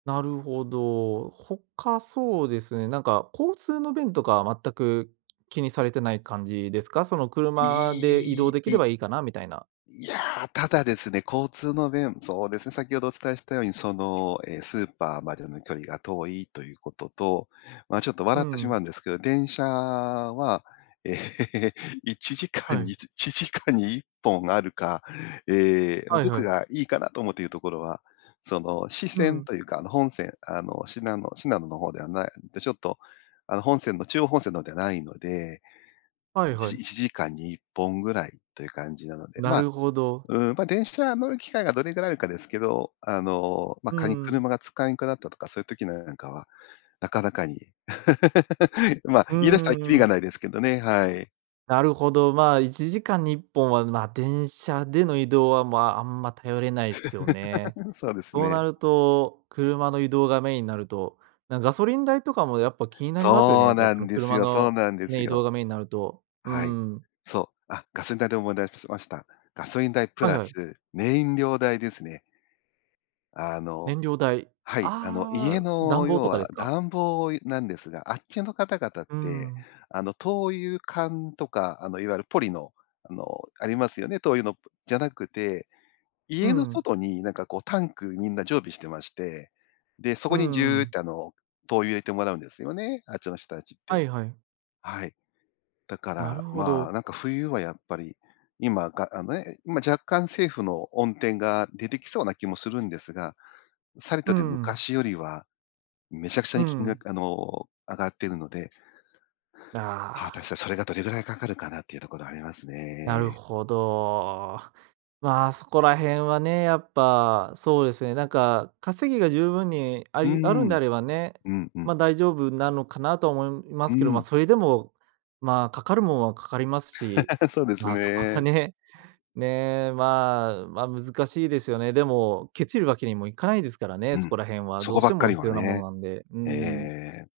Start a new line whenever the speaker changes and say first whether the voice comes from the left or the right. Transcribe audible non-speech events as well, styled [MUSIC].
right: なるほど。他そうですね、なんか、交通の便とかは全く気にされてない感じですか？その車で移
left: い
right: 動
left: い、
right: できれ
left: い
right: ばいいかな、みたいな。
left: いや、ただですね、交通の便そうですね、先程お伝えしたように、その、え、スーパーまでの距離が遠いということと、ま、ちょっと
right: う
left: 笑ってし
right: ん。
left: まうんですけど、電車は、ええ、いちじか
right: は
left: んに
right: い。
left: 1時間に1本あるか。ええ、
right: はいは
left: 僕
right: い。
left: がいいかなと思っているところは、その支
right: う
left: 線
right: ん。
left: というか、あの、本線、あの、信濃信濃の方ではないちょっと、あの、本線の中央本線の方ではないので、
right: は
left: い
right: いは
left: ち
right: い。
left: 1時間に1本ぐらいという感じなので。
right: な
left: まあ、
right: るほど。
left: うーん、ま、電車乗る機会がどれぐらいあるかですけど、あの、ま、
right: うー
left: 仮に
right: ん。
left: 車が使えんくなったとか、そういう時-の [UNINTELLIGIBLE] なんかは、なかなかに。[LAUGHS] まあ、
right: う
left: 言い出した
right: ん
left: ら
right: うん
left: きり
right: う
left: が
right: ん。
left: ないですけどね。はい。
right: なるほど、まあ、1時間に1本は、まあ、電車での移動は、まあ、あんま頼れないっすよね。
left: [LAUGHS] そうです
right: そうな
left: ね。
right: ると、車の移動がメインになると、なんかガソリン代とかもやっぱ気になりますよね、
left: そ
right: や
left: う
right: っぱ
left: な
right: そ
left: ん
right: の
left: です
right: 車
left: よそう
right: の
left: なんです
right: ね、移動
left: よ。
right: がメインになると、うー
left: はい。
right: ん。
left: そう。あ、ガソリン代で思い出すました。ガソリン代プ
right: はい
left: ラ
right: はい。
left: ス燃料代ですね。あの
right: 燃料代。
left: はい。あの、家
right: ああ、暖
left: の、
right: 房
left: 要
right: とかで
left: は
right: すか？
left: 暖房なんですが、あっちの方々っ
right: うー
left: て、
right: ん。
left: あの、灯油缶とか、あの、いわゆるポリのあの、ありますよね。灯油のぷじゃなくて
right: う
left: 家の
right: ん。
left: 外になんかこうタンク、みんな常備してまして。で、そ
right: う
left: こにジ
right: んう
left: ューっ
right: ん。
left: てあの、灯油入れてもらうんですよね、あっちの人たちっ
right: は
left: て。
right: いはい。
left: はい。だか
right: な
left: ら、
right: るほ
left: まあ、
right: ど。
left: なんか冬はやっぱり今があ、ね、今、若干政府の恩典が出てきそうな気もするんですが、さり
right: うー
left: とて
right: ん。
left: 昔よりはめちゃくちゃ
right: う
left: に金
right: ん。
left: 額あの、上がってるので果た
right: あ
left: し
right: あ。
left: て、それがどれぐらい掛かるかな、っていうところあります
right: なる
left: ね。
right: ほど。まあ、そこら辺はね、やっぱ、そうですね。なんか稼ぎが十分にあ
left: うー
right: りあるんで
left: ん、
right: あればね、
left: うん、うん。
right: ま、大丈夫なのかなとは思いま
left: うー
right: すけど。まあ、
left: ん。
right: それでも、まあ、掛かるものは掛かりますし。
left: [LAUGHS] そうです
right: まあ、そこは
left: ね。
right: ね、ね、まあ、ま、難しいですよね。でも、ケチるわけにもいかないですからね、
left: う
right: そ
left: ん。
right: こら辺は
left: そ
right: ど
left: こ
right: うし
left: ば
right: て
left: っか
right: も
left: り
right: 必
left: は
right: 要なもの
left: ね、
right: なんで。うー
left: ええええええ
right: ん。
left: ええ。